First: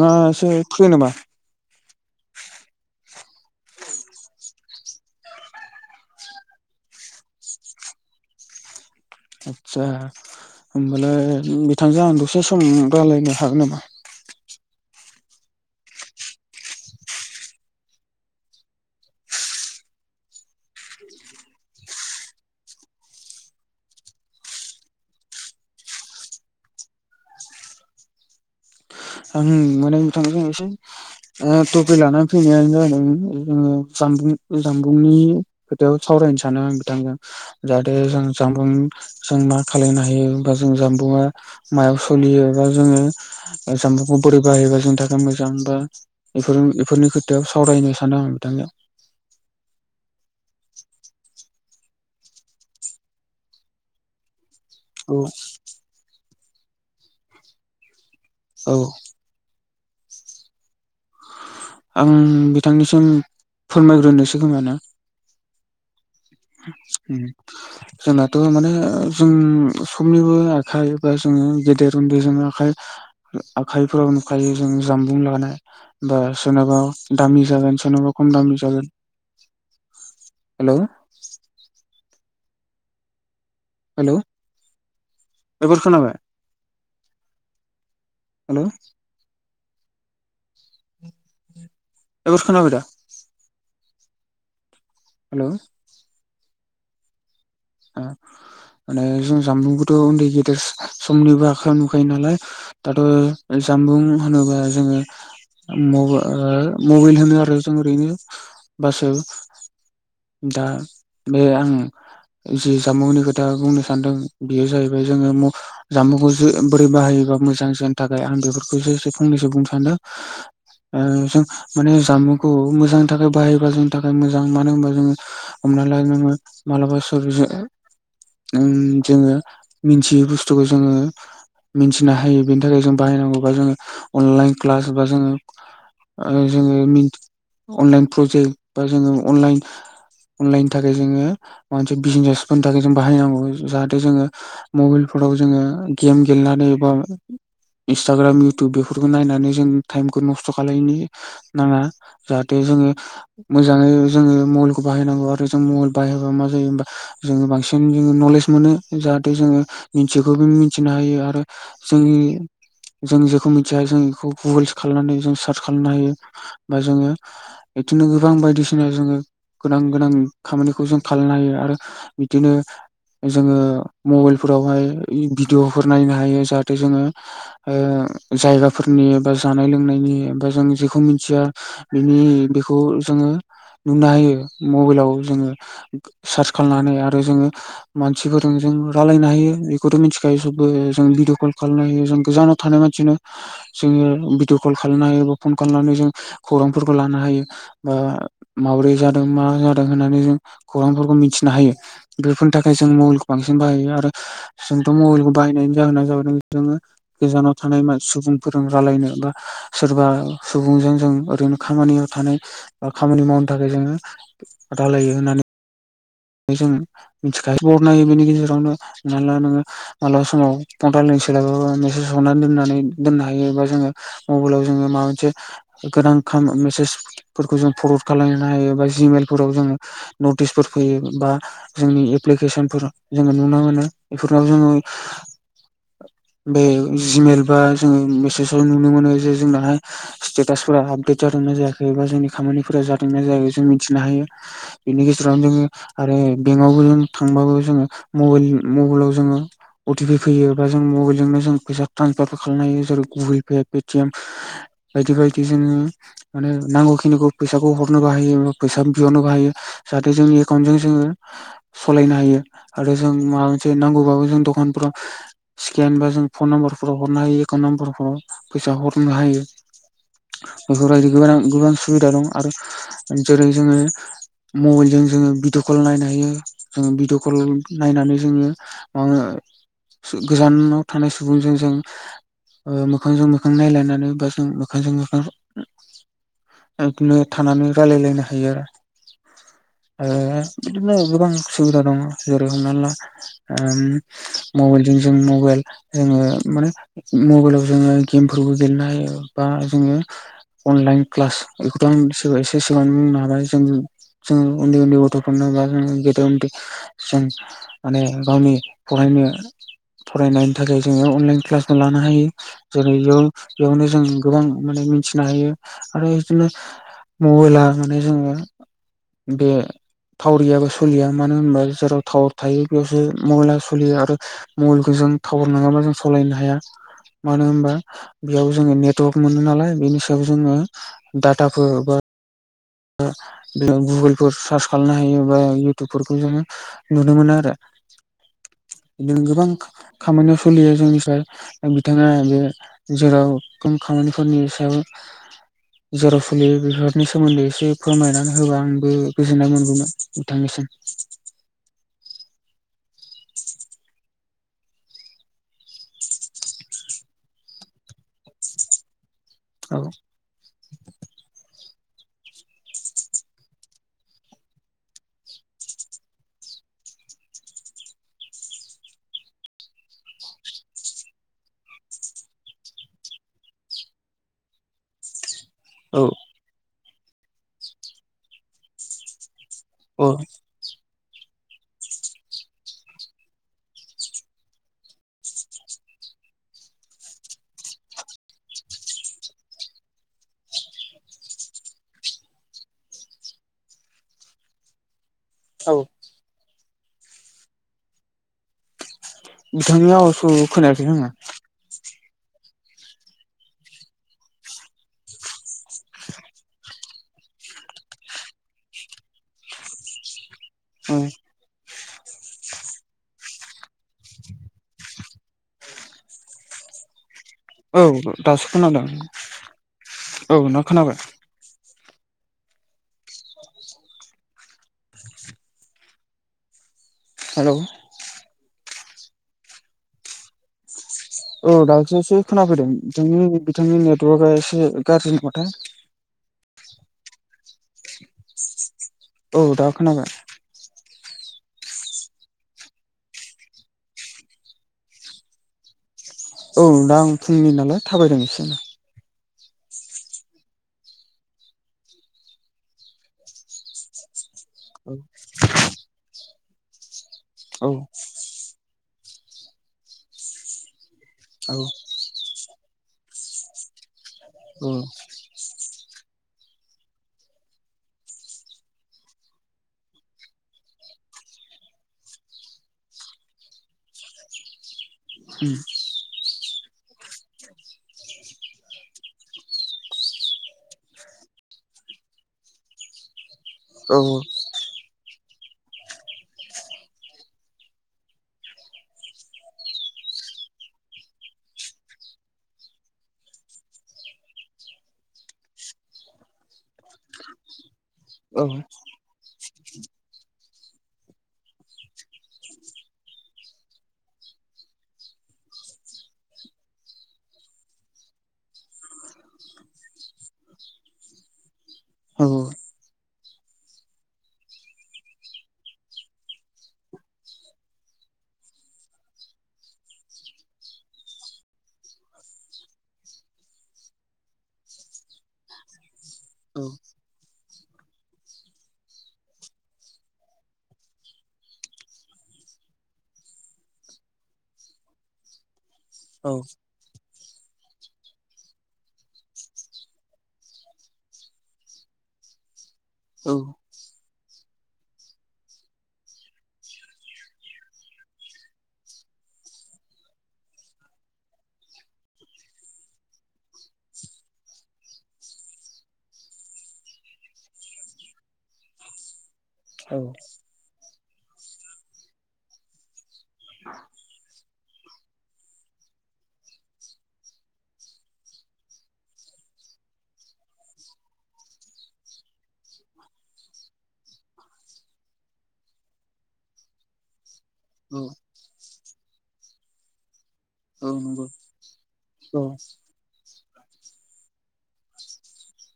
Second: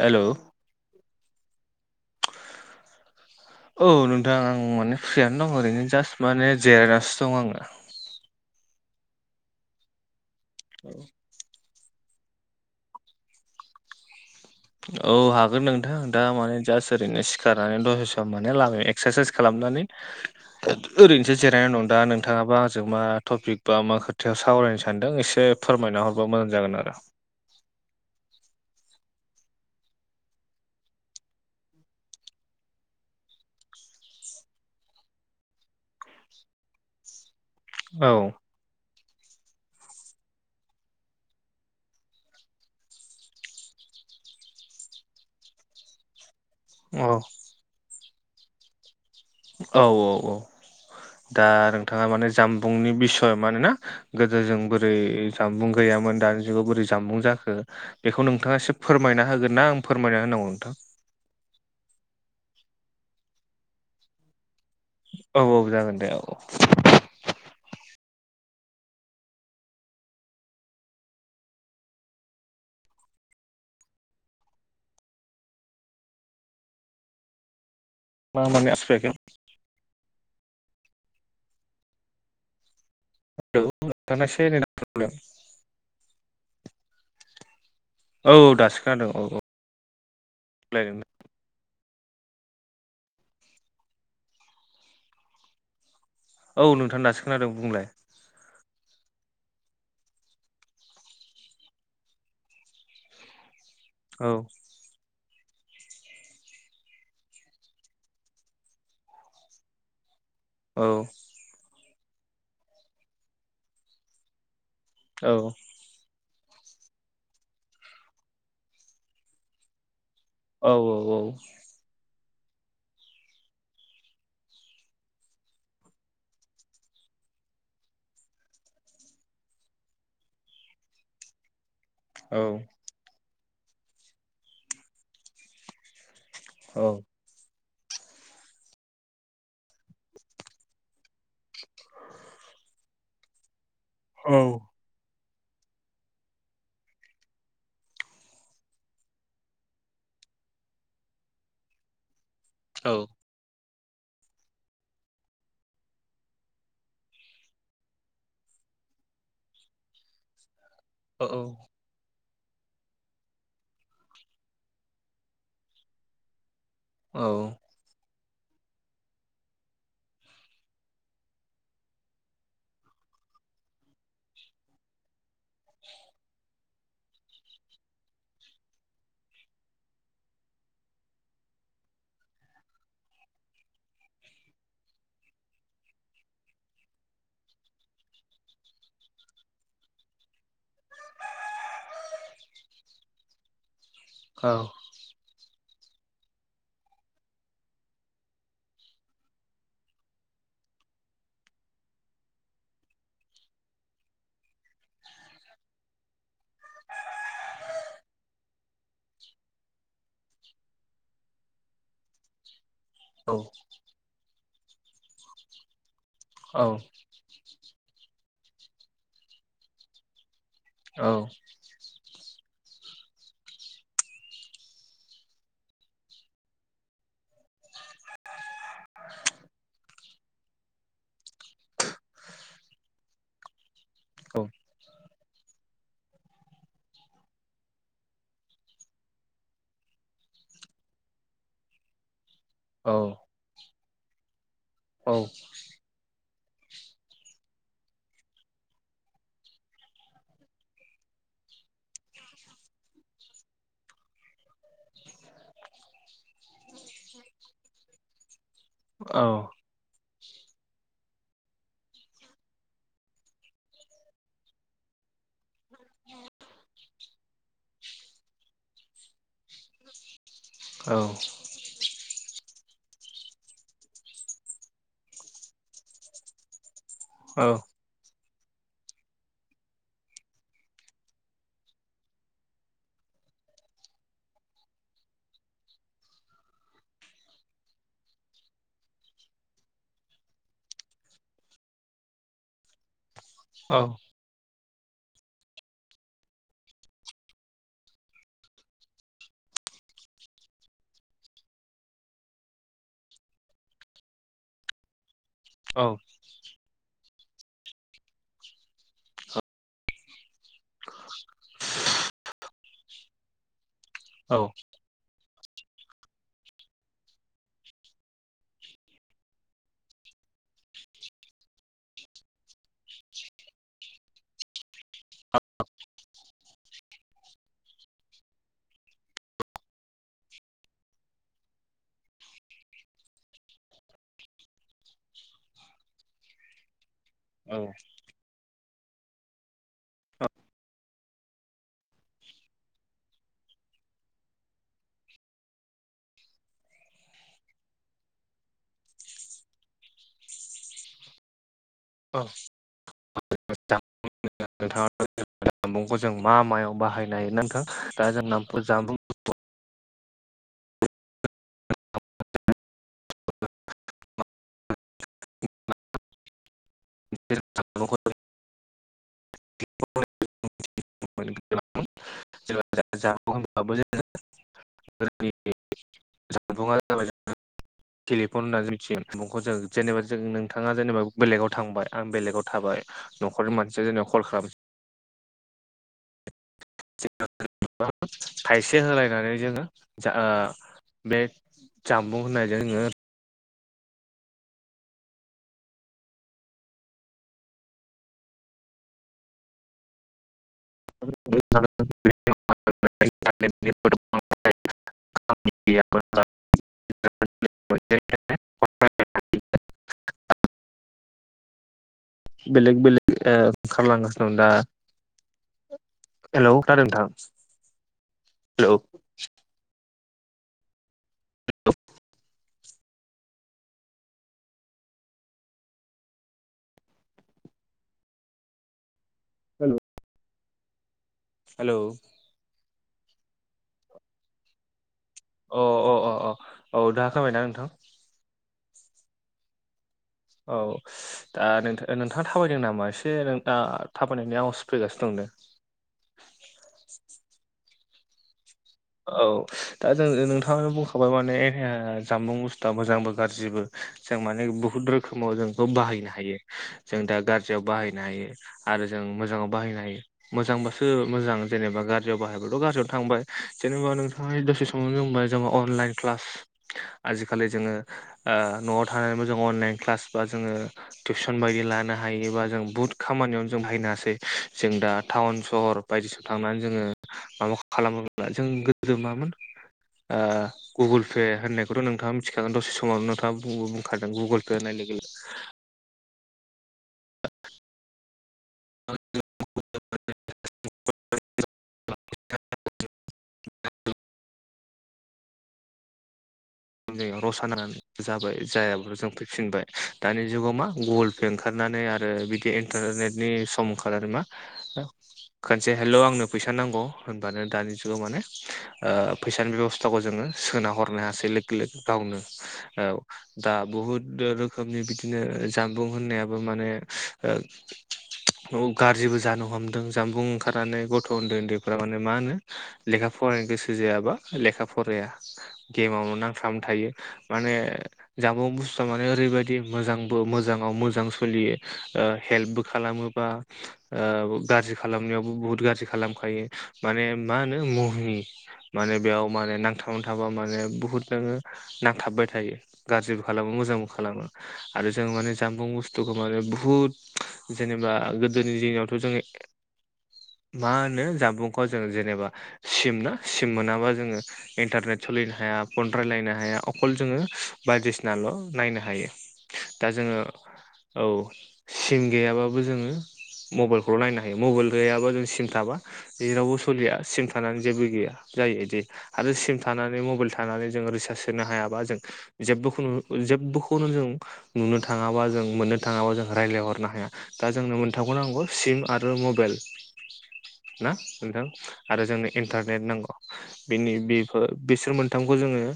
Hello थैयो नामा? औ नोंथां आं माने फ्रियानो दं ओरैनो जास्ट माने जिरायनानैसो दं आङो। आदसा होबालाय बिथांजों आं दसे सम रायजलायनो हागोन नामा? औ हागोन नोंथां दा माने जास्ट ओरैनो सिखारनानै दसे सम माने लालाम एक्सारसाइस खालामनानै ओरैनोसो जिरायनाय नं दा नोंथाङाबा आंजों मा टपिक बा मा खोथायाव सावरायनो सानदों एसे फोरमायना हरबा मोजां जागोन आरो आं मोनायनो नोंथां जों एसे ओ टपि लानानै फैनायानो जादों जोङो जामबुं जामबुंनि खोथायाव सावरायनो सानो आं बिथांखौ जाहाथे औ जों दं जों मा खालायनो हायोबा जों जामबुआ मायाव सोलियोबा जोङो जाम्बाखौ बोरै बाहायोबा जोंनि थाखाय मोजां बाफोर औ बेफोरनि खोथायाव सावरायनो सानदों आं बिथांजों। औ औ औ। दा नोंथाङा माने जामबुंनि बिसय मान ना गोदो जों बो बोरै औ जामबुं गैयामोन दानि जुगाव बोरै जामबुं जाखो? बेखौ नोंथाङा औ एसे फोरमायना होगोन ना आं फोरमायना होनांगौ नोंथां? आं बिथांनिसिम फोरमायग्रोनोसै खोम ना। औ औ जागोन दे औ। [inaudible] जोंनाथ' माने जों समनिबो आखाइ बा जोङो गेदेर उन्दैजों आखाइ आखाइफोराव नुखायो जों जामबुं लानाय। बा सोरनाबा दामि जागोन सोरनाबा खम मा दामि माने जागोन। आसपेक्टआव हेलौ। हेलौ [unintelligible] एबार खोनाबाय। औ हेलौ दासो खोनादों औ औ। [unintelligible] हेल' औ नोंथांङा नो खोनादों बुंलाय। माने जों जामबुंखौथ' उन्दै गेदेर समनिबो आखाइ नुखायो नालाय। दाथ' जामबुं औ होनोबा जोङो म ओ मबाइल होनो आरो जों ओरैनो बासो दा औ बे आं जि जामुंनि खोथा बुंनो सानदों बेयो जाहैबाय औ जोङो जानबुंखौसो बोरै बाहायोबा मोजां जानो थाखाय आं बेफोरखौसो एसे फंनैसो बुंनो सानदों। औ ओ जों माने जामुंखौ मोजांनि थाखाय बाहायबा जोंनि थाखाय मोजां मानो होनबा जोङो हमनानै ला नोङो मालाबा [unintelligible] जोङो मिथियै बुस्थुखौ जोङो मिथिनो औ हायो बेनि थाखाय जों बाहायनांगौ बा जों अनलाइन क्लास बा जोङो ओ जोङो औ [unintelligible] अनलाइन प्रजेक्ट बा जोङो अनलाइन अनलाइननि थाखाय जोङो मोनसे बिजनेसफोरनि थाखाय जों बाहायनांगौ जाहाथे जोङो औ मबाइलफोराव जोङो गेम गेलेनानै बा इन्स्टाग्राम इयउटुब बेफोरखौ नायनानै जों टाइमखौ नस्थ' खालायनो नाङा। जाहाथे जोङो औ औ मोजाङै जोङो मबाइलखौ बाहायनांगौ आरो जों मल बाहायबा मा जायो ओमबा जों बांसिन जोङो नलेज मोनो जाहाथे जोङो मिथिखौ बो मिथिनो हायो औ आरो जोंनि जों जेखौ मिथिया जों बेखौ गुगोलस खालामनानै जों सार्च खालामनो हायो। बा जोङो औ बिदिनो गोबां बायदिसिना जोङो गोनां गोनां खामानिखौ जों खालामनो हायो आरो बिदिनो जोङो मबाइल फोरावहाय भिडिअफोर नायनो हायो जाहाथे जोङो ओ जायगाफोरनि बा जानाय लोंनायनि बा जों जेखौ मिथिया बिनि बेखौ जोङो नुनो होायो मबाइलाव जोङो सार्च खालामनानै आरो जोङो मानसिफोरजों जों रायलायनो हायो बेखौथ' मिथिखायो सबबो जों भिदिअ कल खालामनो हायो जों गोजानाव थानाय मानसिनो जोङो भिडिअ कल खालामनो हायो बा फन खालामनानै जों खौरांफोरखौ लानो हायो। बा माब्रै जादों मा जादों होननानै जों खौरांफोरखौ मिथिनो हायो बेफोरनि थाखाय जों मलखौ बांसिन बाहायो आरो जोंथ' मबाइलखौ बायनायनि जाहोना जाबाय जोङो गोजानाव थानाय सुबुंफोरजों रायलायनो बा सोरबा सुबुंजों जों ओरैनो खामानियाव थानाय बा खामानि मावनो औ थाखाय जोङो रायलायो होननानै। बे जों औ मिथिखायो बरनायो बेनि गेजेरावनो माब्ला नोङो मालाबा समाव फन औ रायलायनो सोलाबा बाबो मेसेज हरनानै दोननानै दोननो हायो एबा जोङो मबाइलाव जोङो माबा मोनसे गोनां खा मेसेजफोरखौ जों फरवार्ड खालामनो हायो बा जिमेलफोराव जोङो नटिसफोर फैयो बा जोंनि एप्लिकेसनफोर जोङो नुनो मोनो बेफोरनाव जोङो बे जिमेल बा जोङो मेसेजाव नुनो मोनो जे जोंनाहाय स्तेटास फोरा आपडेट जादों ना जायाखै बा जोंनि खामानि फोरा जादोंना जायाखै जों मिथिनो हायो बेनि गेजेरावनो जोङो आरो बेंकआवबो जों थांबाबो जोङो मबाइल मबाइलाव जोङो अटि पाइ फैयो बा जों मबाइलजोंनो जों फैसा ट्रन्सफारफोर खालामनो हायो जेरै गुगोल पे पेटिएम बायदि बायदि जोङो माने नांगौ खिनिखौ फैसाखौ हरनो बाहायो फैसा बिहरनोबो हायो जाहाथे जोंनि एकाउन्टजों जोङो सालायनो हायो आरो जों माबा मोनसे नांगौबाबो जों दखानफोराव स्केन बा जों फन नाम्बारफोराव हरनो हायो एकाउन्ट नाम्बारफोराव फैसा हरनो हायो बेफोरबायदि गोबां गोबां सु बिदा दं आरो जेरै जोङो मबाइलजों जोङो भिडिअ कल नायनो हायो जों बिदिअ कल नायनानै जोङो ओ गोजानाव थानाय सुबुंजों जों ओ मोखांजों मोखां नायलनानै बा जों मोखांजों मोखां दिनो थानानै रायलायलायनो हायो आरो। ओ बिदिनो गोबां सुबिदा दङ जेरै हमना ला ओ मबाइलजों जों मबाइल जोङो माने मबाइलाव जोङो गेमफोरबो गेलेनो हायो बा जोङो अनलाइन क्लास बेखौथ' आं एसे सिगां बुंनो हाबाय जों जोङो उन्दै उन्दै गथ'फोरा एबा गिदिर उन्दै जों माने गावनि फरायनो फरायनायनि थाखाय जोङो अनलाइन क्लासबो लानो हायो जेरै बेयाव बेयावनो जों गोबां माने मिथिनो हायो आरो बिदिनो मबाइला माने जोङो बे टावार गैयाबा सोलिया मानो होनोबा जेराव टावार थायो बेयावसो महला सोलियो आरो मबाइलखौ जों टावार नङाबा जों सालायनो हाया मानो होनबा बेयाव जोङो नेटवर्क मोनो नालाय बेनि सायाव जोङो डाटाफोर बा बे गुगोलफोर सार्च खालामनो हायो बा इउटुबफोरखौ जोङो नुनो मोनो आरो बिदिनो गोबां खामानियाव सोलियो जोंनिफ्राय बिथाङा बे जेराव खम खामानिफोरनि सायाव जेराव फुलि बेफोरनि सोमोन्दै एसे फोरमायनानै होबा आंबो गोजोननाय मोनगौमोन नोंथांनिसिम। औ नोंथाङा जामबुंखौ जों मा मायाव बाहायनाय ना नोंथां दा जोंनाथ' जामबुं औ जामबुंखौ जों मोनगोन [unintelligible] औ जामबुं जाबाय थेलिफन होननानै जों मिथियो जामुं खौ जों जेनेबा औ जों नों थाङा जेनेबा बेलेगाव थांबाय आं बेलेगाव थाबाय न'खरनि मानसिया जेनेबा कल खालाम [unintelligible] थायसे होलायनानै जोङो जा बे जामबुं होननाय जोङो औ बिथांनि आवस खोनायासै आङो। [unintelligible] [inaudible] [unintelligible] औ बेलेग बेलेग खालामलांगासिनो दं दा हेलौ खोनादों नोंथां? औ दासो हेलौ खोनादों औ नोंथां खोनाबाय। हेल'। हेल'। औ दाखलिोससे खोनाफैदों बिथांनि बिथांनि नेटवरकआ एसे गाज्रि नथाय अ अ अ अ औ दा खोनाबाय ना नोंथां? औ दा खोनाबाय। औ दा नोंथा नोंथाङा थाबायदों नामा एसे दा थाबायनायनि आवास फैगासिनो दंदों औ दा आं फुंनि नालाय थाबायदों एसे औ दा जों नोंथाङानो बुंखाबाय माने ओ जामबुं बुस्थुआ मोजांबो गाज्रिबो जों माने बुहुत औ रोखोमाव जोंखौ बाहायनो हायो जों दा गाज्रियाव औ बाहायनो हायो आरो जों मोजाङाव बाहायनो हायो मोजांबासो मोजां औ जेनेबा गार गाज्रियाव बाहायबथ' गाज्रि थांबाय जेनेबा नोंथाङा दसे औ समावनो बुंबाय जे अनलाइ क्लास आजिखालि जोङो न'आव थानानैबो जों अनलाइन क्लास बा जोङो टिउसन बायदि लानो हायोबा जों बुहुत खामानियावनो जों बायनो हासै जों दा टाउन सहर बायदिसिना थांनानै जोङो माबा खालामोब्ला जों गोदो मामोन ओ गुगोल पे होननायखौथ' नोंथाङा मिथिखागोन दसे समावनो थाङा बुं बुंखादों गुगोल पे होननाय लोगो [inaudible] [unintelligible] उम नै रसा होननानै जाबाय औ जायाबो जों फैफिनबाय दानि जुगाव मा गुगोल पे ओंखारनानै आरो बिदि इन्टारनेटनि समखार आरो मा खनसे हेलौ आंनो फैसा नांगौ होनबानो दानि जुगाव माने ओ फैसानि बेब'स्थाखौ जोङो सोना हरनो हासै लोगो लोगो गावनो औ दा बुहुद रोखोमनि बिदिनो जानबुं होननायाबो माने ओ [inaudible] गाज्रिबो जानो हमदों जामबुं ओंखारनानै गथ' उन्दै उन्दैफ्रा माने मा होनो लेखा फरायनो गोसो जायाबा लेखा फराया गेमावनो औ नंगौ नांथाबना थायो माने जामुं बुस्थुवा माने ओरैबायदि मोजांबो मोजाङाव मोजां सोलियो ओ हेल्पबो खालामो बा ओ गाज्रि खालामनायावबो बुहुत गाज्रि खालामखायो माने मा होनो मुहिनि माने बेयाव माने नांथाबना थाबा माने बुहुत नोङो नांथाबबाय थायो गाज्रिबो खालामो मोजांबो खालामो आरो जों माने जामबुं बुस्थुखौ माने बुहुद जेनेबा गोदोनि दिनावथ' जोङो [inaudible] मा होनो जानबुंखौ जों जेनेबा सिम ना सिम मोनाबा जोङो इन्टारनेट सोलिनो हाया फन रायलायनो हाया अखल जोङो बायदिसिनाल' नायनो हायो दा जोङो औ सिम गैयाबाबो जोङो मबाइलखौल' नायनो हायो मबाइल गैयाबा जों सिम थाबा जेरावबो सोलिया सिम थानानै जेबो गैया जायोदि आरो सिम थानानै मबाइल था थानानै जों रिसार्च सोनो हायाबा जों जेबोखौ जेबोखौनो जों नुनो थाङाबा जों मोननो थाङाबा जों रायज्लायहरनो हाया दा जोंनो मोनथामखौ नांगौ सिम आरो मबाइल औ ना नोंथां आरो जोंनो इन्टारनेट नांगौ बिनि बेफोर बिसोर मोन मोनथामखौ जोङो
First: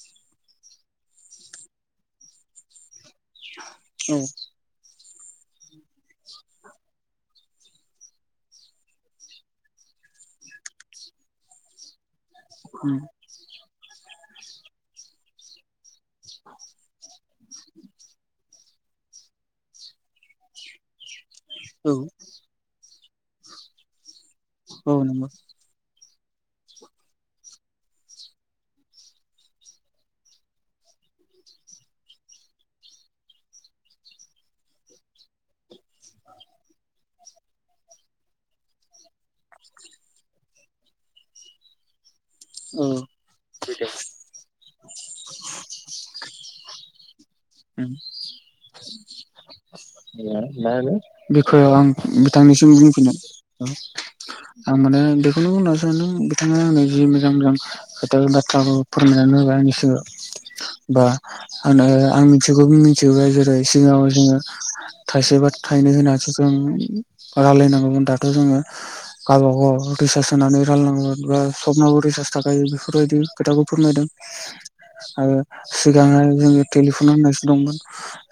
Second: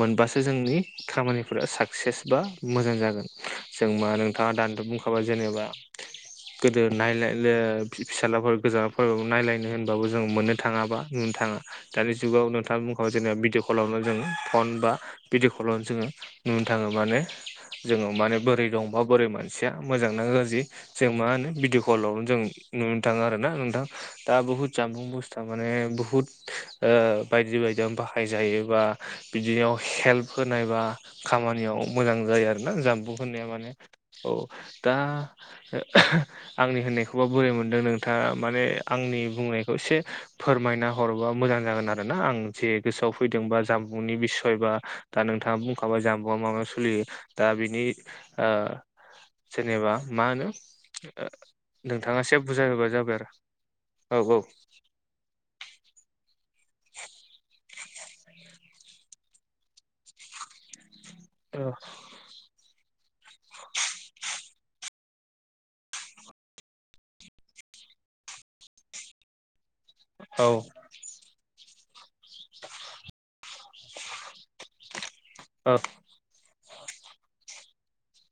मोनबासो जोंनि खामानिफोरा साक्सेस बा मोजां जागोन जों मा नोंथाङा दानिथ' बुंखाबा जेनेबा गोदो नायलाय लो फि-फिसालाफोर गोजानाव फरायबाबो नायलायनो होनबाबो जों मोननो थाङाबा नुनो थाङा दानि जुगाव नोंथांआ बुंखाबाय जेनेबा भिडिअ कलावनो जों फन बा भिडिअ कलावनो जोङो नुनो थाङोबानो जोङो माने बोरै दंबा बोरै मानसिया मोजांना गाज्रि जों मा होनो भिदिअ कलावनो जों नुनो थाङो आरोना नोंथां दा बुहुत जामबुं बुस्थुआ माने बुहुत ओ बायदि बायदियाव बाहाय जायोबा बिदियाव हेल्प होनायबा खामानियाव मोजां जायो आरोना जामबु होननाया माने औ दा आंनि होननायखौबा बोरै मोनदों नोंथाङा माने आंनि बुंनायखौ एसे फोरमायना हरोबा मोजां जागोन आरो ना आं जे नंगौ गोसोआव फैदोंबा जाम्बुंनि बिसय बा दा नोंथाङा बुंखाबाय जाम्बुआ मा मा सोलियो दा बिनि जेनेबा मा होनो औ बेखौ आं नोंथाङासो बुजाय बिथांनिसिम हरबा बुंफिनो जाबाय आरो औ औ आं माने बेखौनो बुंना सान्दों बिथाङा आंनि जि मोजां मोजां खोथा बाथ्रा फोरमायनानै होबाय आंनि सिगाङाव बा आंनो आं मिथिगौ बे मिथिगौ जेरै सिगाङाव जोङो थाइसे बा थाइनै होनानैसो जों रायलायनांगौमोन दाथ' जोङो गावबागाव रिसार्ज औ सोनानै रानलनांगोन बा सपनाबो रिसार्ज थाखायो बेफोरबायदि खोथाखौ फोरमायदों आरो औ सिगांहाय जोङो टेलिफन होननायसो दंमोन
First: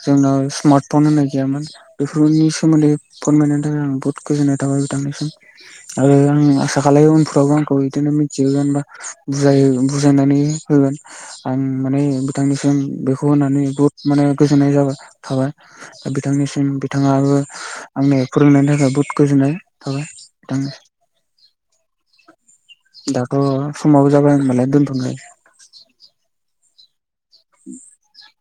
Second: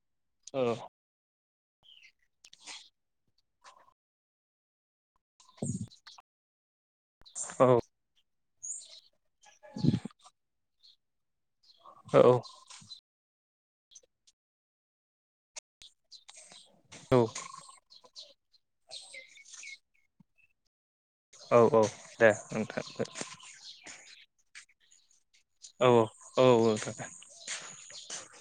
जोंनाव स्मार्टफन होननाय गैयामोन बेफोरनि सोमोन्दै फोरमायनो थाखाय आं बहुत गोजोननाय थाबाय बिथांनिसिम आरो आं आसा खालामो उनफोरावबो औ आंखौ बिदिनो मिथिहोगोन बा बुजायनानै होगोन आं माने बिथांनिसिम बेखौ खौ होनानै बहुत माने गोजोननाय जाबाय थाबाय दा बिथांनिसिम औ बिथाङाबो आंनि फोरोंनायनि थाखाय बहुद गोजोननाय थाबाय बिथांनो औ औ दे नोंथां दाथ' समाबो जाबाय होनोमबालाय दोन्थ'नाय औ औ औ औागोन उ